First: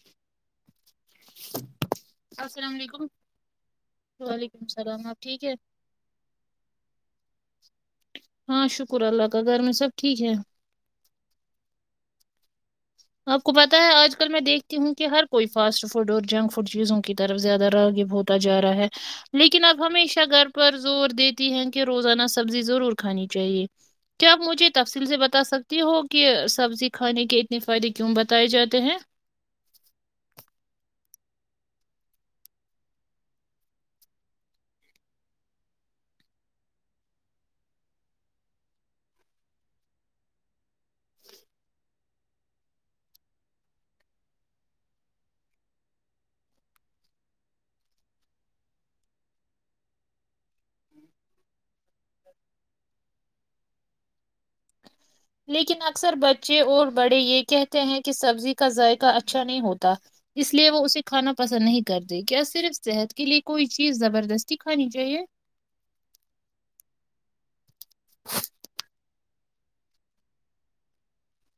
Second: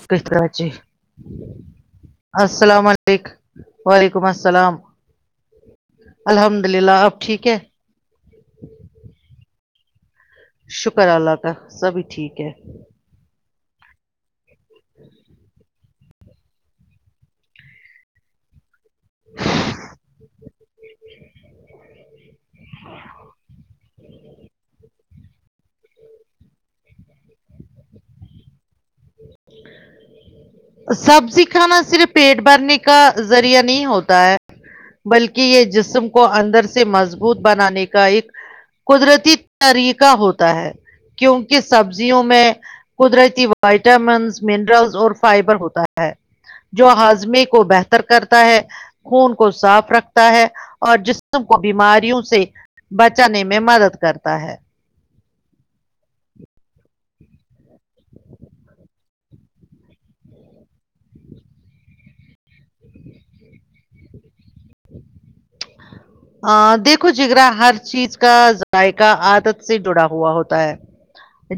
[unintelligible] السلام علیکم و علیکم وعلیکم السلام آپ ٹھیک ہے الحمد للہ آپ ٹھیک ہے ہاں شکر اللہ کا گھر میں سب ٹھیک ہے شکر اللہ کا سبھی ٹھیک ہے آپ کو پتا ہے آج کل میں دیکھتی ہوں کہ ہر کوئی فاسٹ فوڈ اور جنک فوڈ چیزوں کی طرف زیادہ راگیب ہوت جا رہا ہے لیکن اب ہمیشہ گھر پر زور دیتی ہے کہ روزانہ سبزی ضرور کھانی چاہیے کیا آپ مجھے تفصیل سے بتا سکتی ہو کہ سبزی کھانے کے اتنے فائدے کیوں بتائے جاتے ہیں سبزی کھانا صرف پیٹ بھرنے کا ذریعہ نہیں ہوتا ہے بلکہ یہ جسم کو اندر سے مضبوط بنانے کا ایک قدرتی طریقہ ہوتا ہے کیونکہ سبزی یوں میں قدرتی وائٹامنس منرلس اور فائبر ہوتا ہے جو ہاضمیے کو بہتر کرتا ہے خون کو صاف رکھتا ہے اور جسم کو بیماریوں سے بچانے میں مدد کرتا ہے ہ لیکن اکثر بچے اور بڑے یہ کہتے ہیں کہ سبزی کا ذائقہ اچھا نہیں ہوتا اس لیے وہ اسے کھانا پسند نہیں کرتے کیا صرف صحت کے لیے کوئی چیز زبردستی کھانی چاہیے ا دیکھو جگرا ہر چیز کا ذائقہ عادت سے جڑا ہوا ہوتا ہے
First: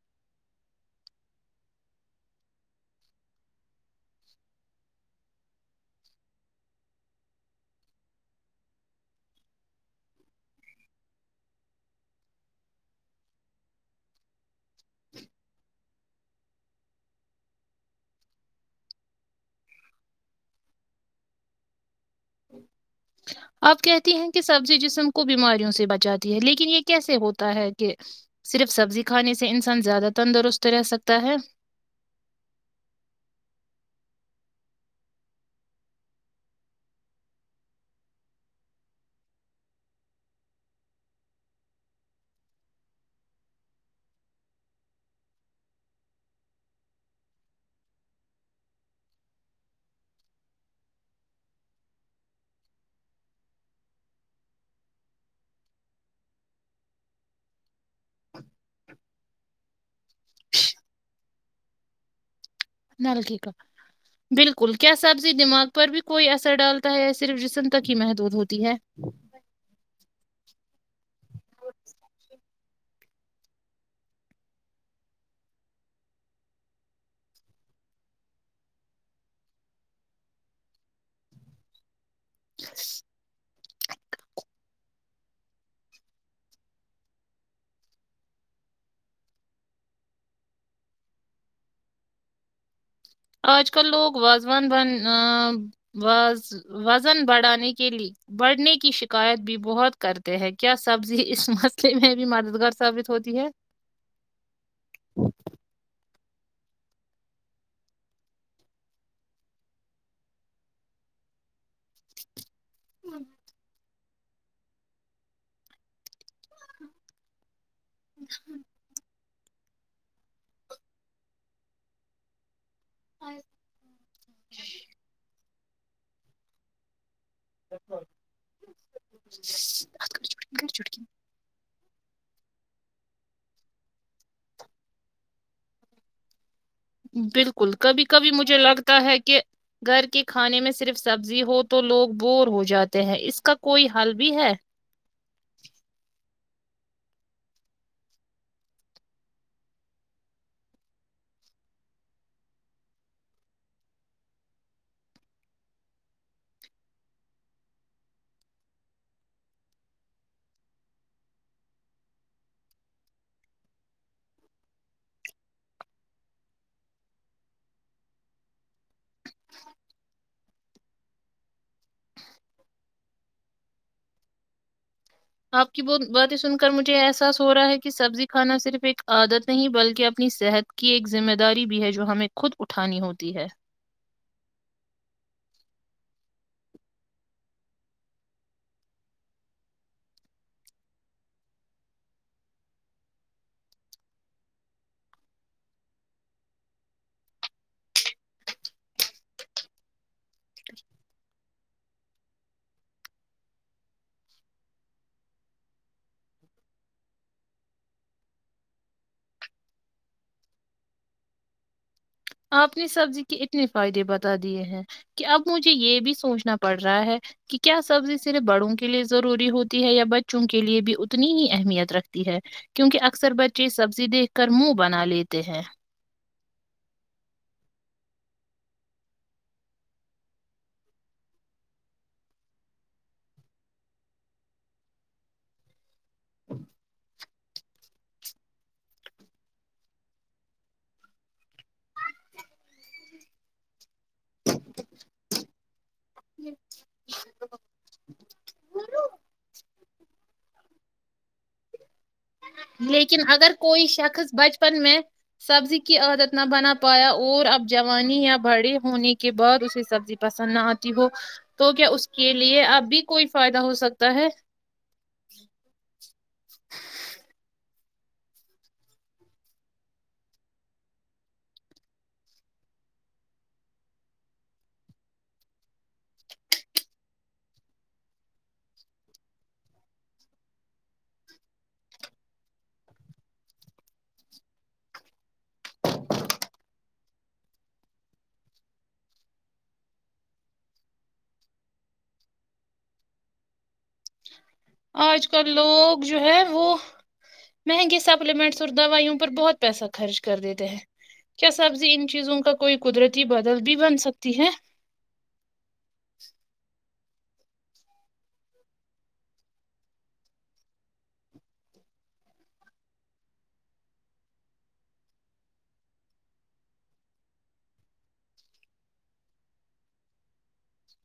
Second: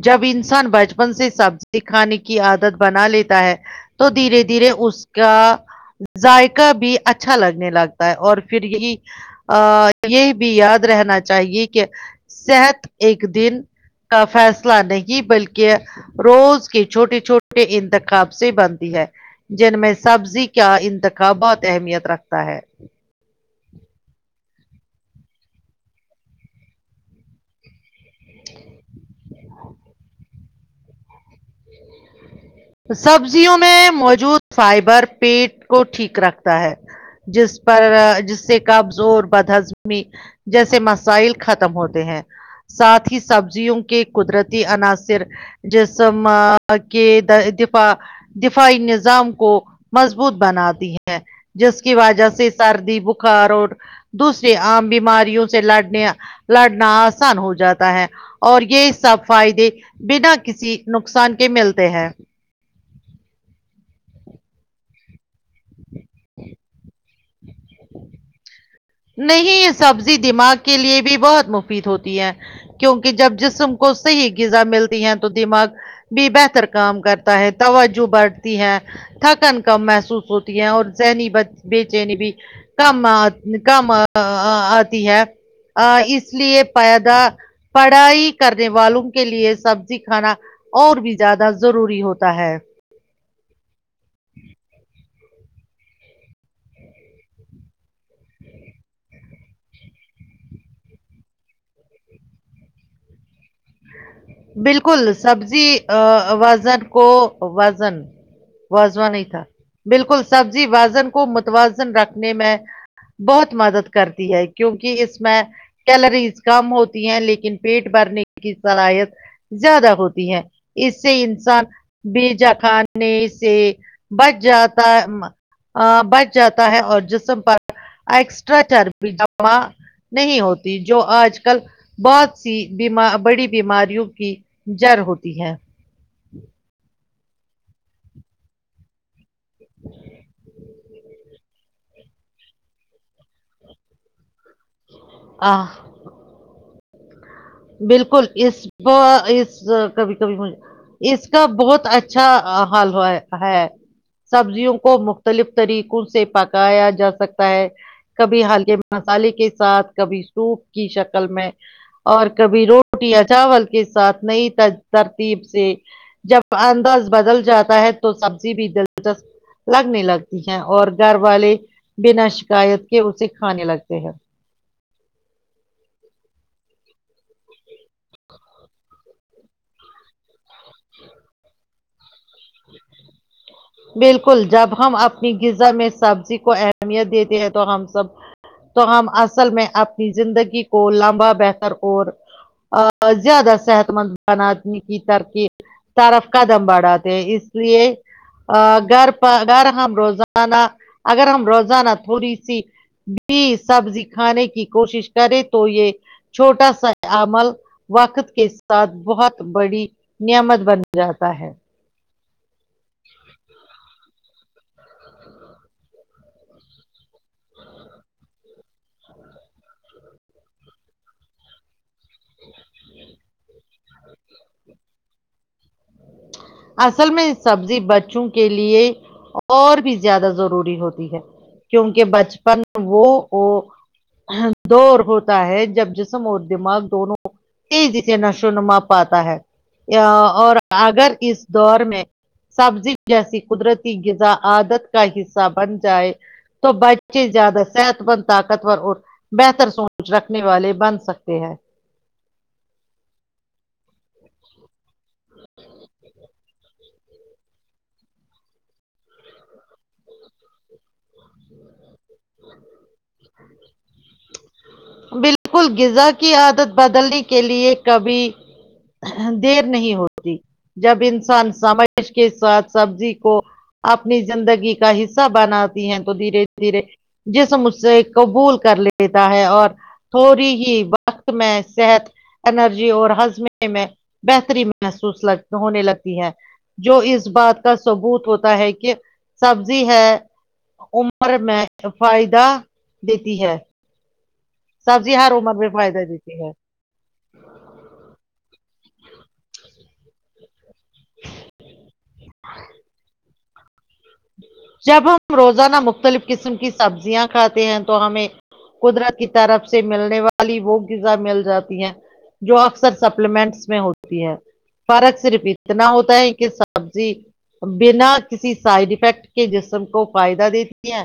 جب انسان بچپن سے سبزی کھانے کی عادت بنا لیتا ہے تو دھیرے دھیرے اس کا ذائقہ بھی اچھا لگنے لگتا ہے اور پھر یہی آ یہ بھی یاد رہنا چاہیے کہ صحت ایک دن کا فیصلہ نہیں بلکہ روز کے چھوٹے چھوٹے انتخاب سے بنتی ہے جن میں سبزی کا انتخاب بہت اہمیت رکھتا ہے [unintelligible] آپ کہتی ہیں کہ سبزی جسم کو بیماریوں سے بچاتی ہے لیکن یہ کیسے ہوتا ہے کہ صرف سبزی کھانے سے انسان زیادہ تندرست رہ سکتا ہے سبزیوں میں موجود فائبر پیٹ کو ٹھیک رکھتا ہے جس پر جس سے قبض اور بد ہضمی جیسے مسائل ختم ہوتے ہیں ساتھ ہی سبزیوں کے قدرتی عناصر جسی ماں کے داہ دفاع دفاعی نظام کو مضبوط بناتی ہے جس کی وجہ سے سردی بخار اور دوسریے عام بیماریوں سے لڑنے لڑنا آسان ہو جاتا ہے اور یہ سب فائدے بنا کسی نقصان کے ملتے ہیں نلکی کا بالکل کیا سبزی دماغ پر بھی کوئی اثر ڈالتا ہے صرف جسم تک ہی محدود ہوتی ہے نہیں یہ سبزی دماغ کے لیے بھی بہت مفید ہوتی ہے کیونکہ جب جسم کو صحیح غذا ملتی ہیں تو دماغ بھی بہتر کام کرتا ہے توجہ بڑھتی ہے تھکن کم محسوس ہوتی ہے اور ذہنی بے چینی بھی کم کم ا ا آتی ہے اس لیے پائیدہ پڑھائی کرنے والوں کے لیے سبزی کھانا اور بھی زیادہ ضروری ہوتا ہے آج کل لوگ واازوان بن باز وزن بڑھانے کے لیے بڑھنے کی شکایت بھی بہت کرتے ہیں کیا سبزی اس مسئلے میں بھی مددگار ثابت ہوتی ہے بالکل سبزی وزن کو وزن واازوا نہیں تھا بالکل سبزی وازن کو متوازن رکھنے میں بہت مدد کر کرتی ہے کیونکہ اس میں کیلریز کم ہوتی ہیں لیکن پیٹ بھرنے کی صلاحیت زیادہ ہوتی ہے اس سے انسان بیجا خان سے بچ جاتا بچ جاتا ہے اور جسم پر ایکسٹرا چربی جمع نہیں ہوتی جو آج کل بہت سی بیما بڑی بیماریوں کی جڑ ہوتی ہے بلکل کبھی کبھی مجھے لگتا ہے کہ گھر کے کھانے میں صرف سبزی ہو تو لوگ بور ہو جاتے ہیں اس کا کوئی حل بھی ہے آہ بلکل اس اس کبھی کبھی مج اس کا بہت اچھا حل ہے سبزیوں کو مختلف طریقوں سے پکایا جا سکتا ہے کبھی ہلکے مسالے کے ساتھ کبھی سوپ کی شکل میں اور کبھی روٹی یا چاول کے ساتھ نئی ترتیب سے جب انداز بدل جاتا ہے تو سبزی بھی دلچسپ لگنے لگتی ہیں اور گھر والے بنا شکایت کے اسے کھانے لگتے ہیں آپ کی بہ باتیں سن کر مجھے احساس ہو رہا ہے کہ سبزی کھانا صرف ایک عادت نہیں بلکہ اپنی صحت کو کی ایک ذمہ داری بھی ہے جو ہمیں خود اٹھانی ہوتی ہے بلکل جب ہم اپنی غذا میں سبزی کو اہمیت دیتے ہیں تو ہم سب تو ہم اصل میں اپنی زندگی کو لمبا بہتر اور زیادہ صحت مند بنانے کی ترکیب طرف قدم بڑھاتے ہیں اس لیے گھر پہ اگر ہم روزانہ اگر ہم روزانہ تھوڑی سی بھی سبزی کھانے کی کوشش کرے تو یہ چھوٹا سا عمل وقت کے ساتھ بہت بڑی نعمت بن جاتا ہے آپ نے سبزی کے اتنے فائدے بتا دیے ہیں کہ اب مجھے یہ بھی سوچنا پڑ رہا ہے کہ کیا سبزی صرف بڑوں کے لیے ضروری ہوتی ہے یا بچوں کے لیے بھی اتنی ہی اہمیت رکھتی ہے کیونکہ اکثر بچے سبزی دیکھ کر منہ بنا لیتے ہیں اصل میں سبزی بچوں کے لیے اور بھی زیادہ ضروری ہوتی ہے کیونکہ بچپن وہ وہ دور ہوتا ہے جب جس اور دماغ دونوں تیزی سے نشو نما پاتا ہے اور اگر اس دور میں سبزی جیسی قدرتی غذا عادت کا حصہ بن جائے تو بچے زیادہ صحت مند طاقتور اور بہتر سوچ رکھنے والے بن سکتے تی ہے لیکن اگر کوئی شخص بچپن میں سبزی کی عادت نہ بنا پایا اور اب جوانی یا بڑے ہونے کے بعد اسے سبزی پسند نہ آتی ہو تو کیا اس کے لیے اب بھی کوئی فائدہ ہو سکتا ہے بلکل غذا کی عادت بدلنے کے لیئے کبھی دیر نہیں ہوتی جب انسان سمش کے ساتھ سبزی کو اپنی زندگی کا حصہ بناتی ہیں تو دھیرے دھیرے جیسے مجھ سے قبول کر لیتا ہے اور تھوڑی ہی وقت میں صحت انرجی اور ہضمے میں بہتری محسوس لگ ہونے لگتی ہے جو اس بات کا ثبوت ہوتا ہے کہ سبزی ہے عمر میں فائدہ دیتی ہے سبزی آج ہر کل عمر میں لوگ فائدہ جو ہے دیتی وہ مہنگے سپلیمنٹس اور دوائیوں پر بہت پیسہ خرچ کر دیتے ہیں کیا سبزی ان چیزوں کا کوئی قدرتی بدل بھی بن سکتی ہے جب ہم روزانہ مختلف قسم کی سبزیاں کھاتے ہیں تو ہمیں قدرت کی طرف سے ملنے والی وہ غذا مل جاتی ہیں جو اکثر سپلیمنٹس میں ہوتی ہے فرق صرف اتنا ہوتا ہے کہ سبزی بنا کسی سائ فیکٹ کے جسم کو فائدہ دیتی ہے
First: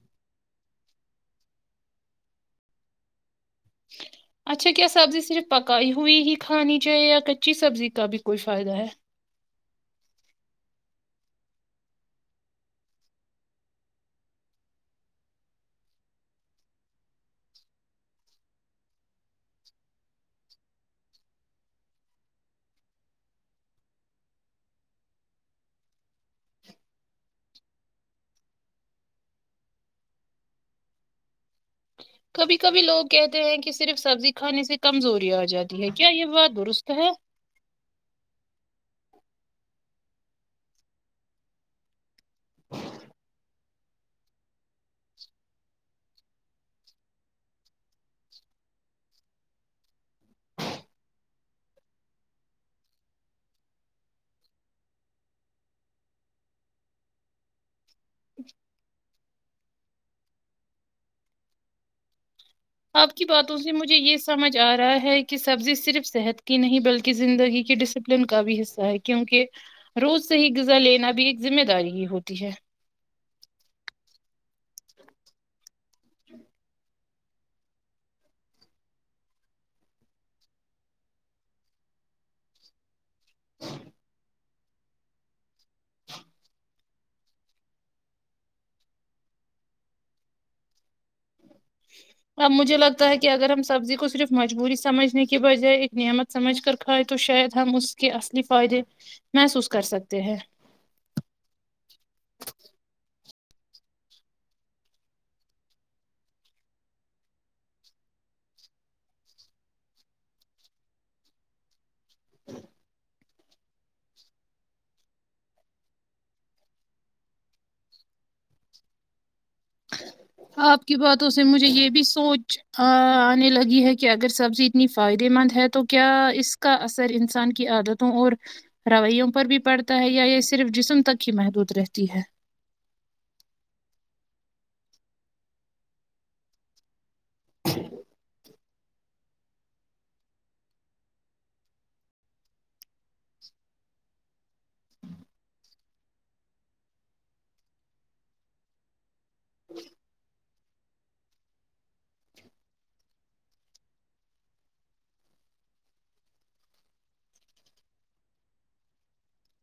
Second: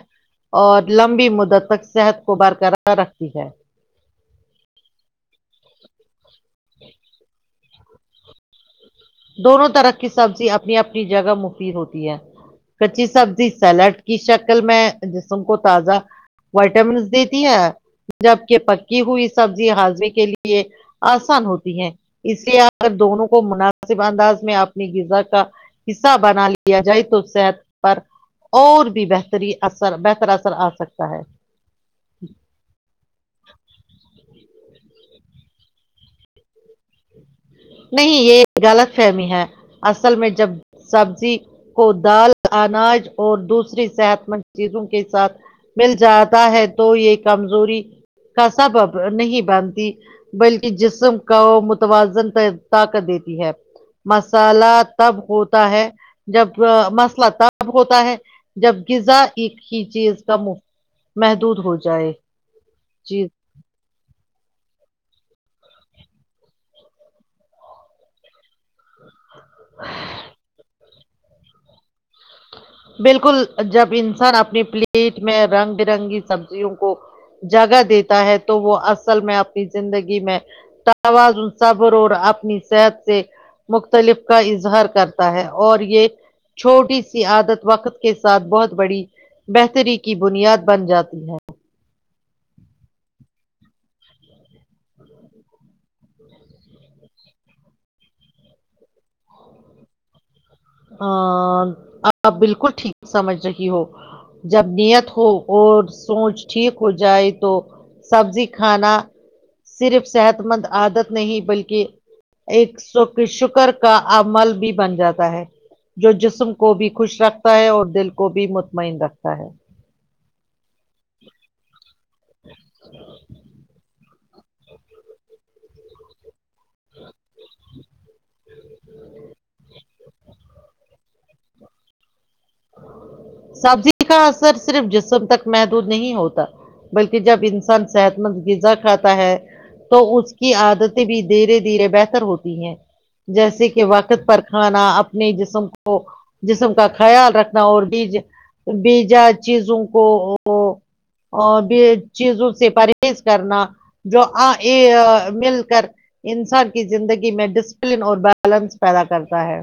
اور لمبی مدت تک صحت کو برقرار رکھتی ہے اچھا کیا سبزی صرف پکائی ہوئی ہی کھانی چاہے یا اچی سبزی کا بھی کوئی فائدہ ہے دونوں طرح کی سبزی اپنی اپنی جگہ مفید ہوتی ہے کچی سبزی سیلاڈ کی شکل میں جسم کو تازہ وائٹامنس دیتی ہے جبک پکی ہوئی سبزی ہاضمی کے لیے آسان ہوتی ہے اسے اگر دونوں کو منافع نسب انداز میں اپنی غذا کا حصہ بنا لیا جائے تو صحت پر اور بھی بہتری اثر بہتر اثر آ سکتا ہے کبھی کبھی لوگ کہتے ہیں کہ صرف سبزی کھانے سے کمزوری آ جاتی ہے کیا یہ بات درست ہے نہیں یہ غلط فہمی ہے اصل میں جب سبزی کو دال اناج اور دوسری صحت مند چیزوں کے ساتھ مل جاتا ہے تو یہ کمزوری کا سبب نہیں بانتی بلکہ جسم کا توازن پا طاقت دیتی ہے مسالہ تب ہوتا ہے جب مسلہ تب اب ہوتا ہے جب غذا ایک ہی چیز کا مفت محدود ہو جائے آپ چیز کی بات مجھے یہ سمجھ آ رہا ہے کہ سبزی صرف صحت کی نہیں بلکہ زندگی کی ڈسپلن کا بھی حصہ کیونکہ روز سے ہی غذا لینا بھی ایک ذمہ داری ہی ہوتی ہے بالکل جب انسان اپنی پلیٹ میں رنگ برنگی سبزیوں کو جگہ دیتا ہے تو وہ اصل میں اپنی زندگی میں توازن صبر اور اپنی صحت سے مختلف کا اظہار کرتا ہے اور یہ چھوٹی سی عادت وقت کے ساتھ بہت بڑی بہتری کی بنیاد بن جاتی ہے اب مجھے لگتا ہے کہ اگر ہم سبزی کو صرف مجبوری سمجھنے کی بجائے ایک نعمت سمجھ کر کھائے تو شاید ہم اس کے اصلی فائدے محسوس کر سکتے ہیں ا آپ بالکل ٹھیک سمجھ رہی ہو جب نیت ہو اور سوچ ٹھیک ہو جائے تو سبزی کھانا صرف صحت مند عادت نہیں بلکہ ایک س شکر کا امل بھی بن جاتا ہے جو جسم کو بھی خوش رکھتا ہے اور دل کو بھی مطمئن رکھتا ہے آپ کی باتوں سے مجھے یہ بھی سوچ ہاں آنے لگی ہے کہ کہ اگر سبزی اتنی فائدے مند ہے تو کیا اس کا اثر انسان کی عادتوں اور رویوں پر بھی پڑتا ہے یا یہ صرف جسم تک ہی محدود رہتی ہے سبزی کا اثر صرف جسم تک محدود نہیں ہوتا بلکہ جب انسان صحت غذا کھاتا ہے تو اس کی عادتیں بھی دھیرے دھیرے بہتر ہوتی ہیں جیسے کہ وقت پر کھانا اپنے جسم کو جسم کا خیال رکھ نا اور بی جا بی بیجا چیزوں کو اور بھی چیزوں سے پرہیز کرنا جوا یے مل کر انسان کی زندگی میں ڈسپلن اور بیلنس پیدا کرتا ہے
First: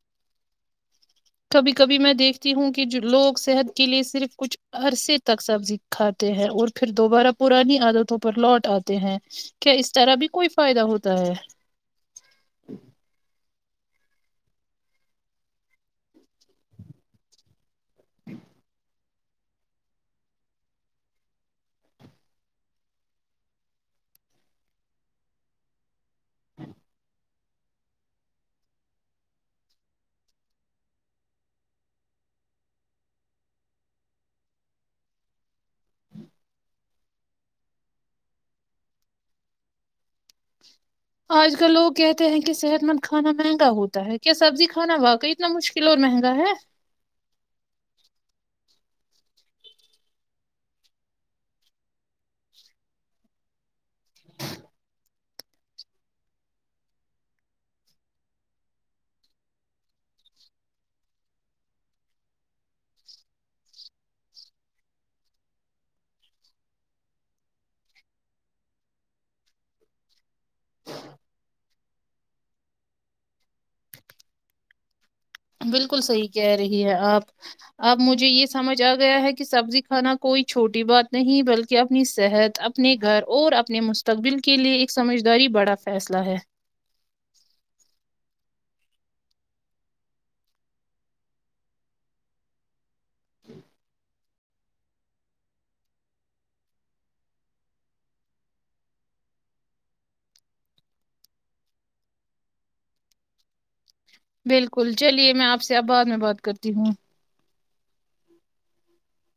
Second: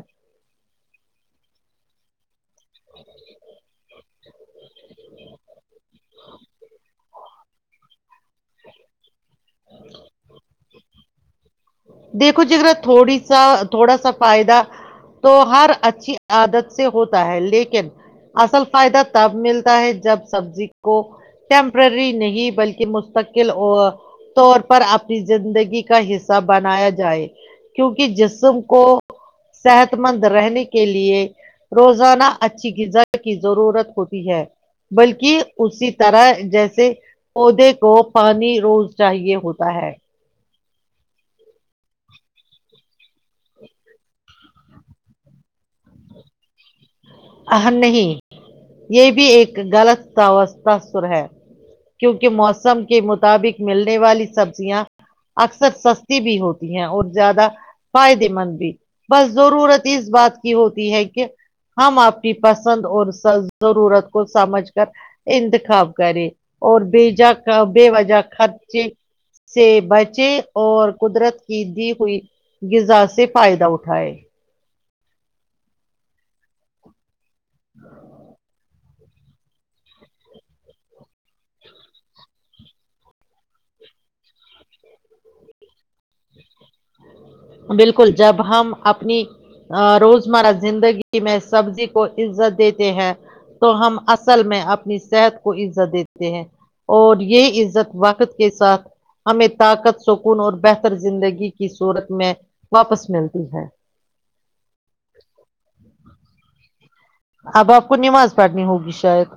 کبھی کبھی میں دیکھتی ہوں کہ لوگ صحت کے لیے صرف کچھ عرصے تک سبزی کھاتے ہیں اور پھر دوبارہ پرانی عادتوں پر لوٹ آ تے ہیں کیا اس طرح بھی کوئی فائدہ ہوتا ہے دیکھو جگرا تھوڑی سا تھوڑا سا فائدہ تو ہر اچھی عادت سے ہوتا ہے لیکن اصل فائدہ تب ملتا ہے جب سبزی کو ٹیمپرری نہیں بلکہ مستقل او طور پر اپنی زندگی کا حصہ بنایا جائے کیونکہ جسم کو صحت مند رہنے کے لیے روزانہ اچھی غذا کی ضرورت ہوتی ہے بلکہ اسی طرح جیسے پودے کو پانی روز چاہیے ہوتا ہے آج کل لوگ کہتے ہیں کہ صحت مند کھانا مہنگا ہوتا ہے کیا سبزی کھانا واقعی اتنا مشکل اور مہنگا ہے ان نہیں یہ بھی ایک غلط تواسور ہے کیونکہ موسم کے مطابق ملنے والی سبزیاں اکثر سستی بھی ہوتی ہے اور زیادہ فائدے مند بھی بس ضرورت اس بات کی ہوتی ہے کہ ہم آپ کی پسند اور سر ضرورت کو سمجھ کر انتخاب کرے اور بےجا بے وجہ خچ سے بچے اور قدرت کی دی ہوئی غذا سے فائدہ اٹھائے بالکل صحیح کہہ رہی ہے آپ آپ مجھے یہ سمجھ گیا ہے کہ سبزی کھانا کوئی چھوٹی بات نہیں بلکہ اپنی صحت اپنے گھر اور اپنے مسل تقبل کے لیے ایک سمجھداری بڑا فیصلہ ہے بالکل جب ہم اپنی روزمرہ زندگی میں سبزی کو عزت دیتے ہیں تو ہم اصل اصل میں اپنی صحت کو عزت دیتے ہیں اور یہ عزت وقت کے ساتھ ہمیں طاقت سکون اور بہتر زندگی کی صورت میں واپس ملتی ہے بالکل چلیے میں آپ سے اب بعد میں بات کرتی ہوں اب آپ کو نماز پڑھنی ہوگی شاید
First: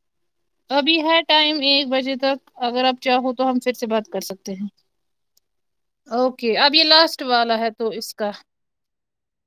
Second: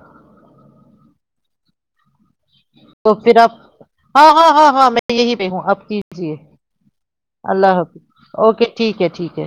ابھی ہے ٹائم ایک بجے تک اگر آپ چاہو پھر تو آپ ہم سے بات کر ہاں ہاں سکتے ہیں ہاں ہاں میں یہی پہ ہوں آپ کیجیے اوکے اب یہ لاسٹ والا ہے اللہ تو اس کا حافظ اوکے ٹھیک ہے ٹھیک ہے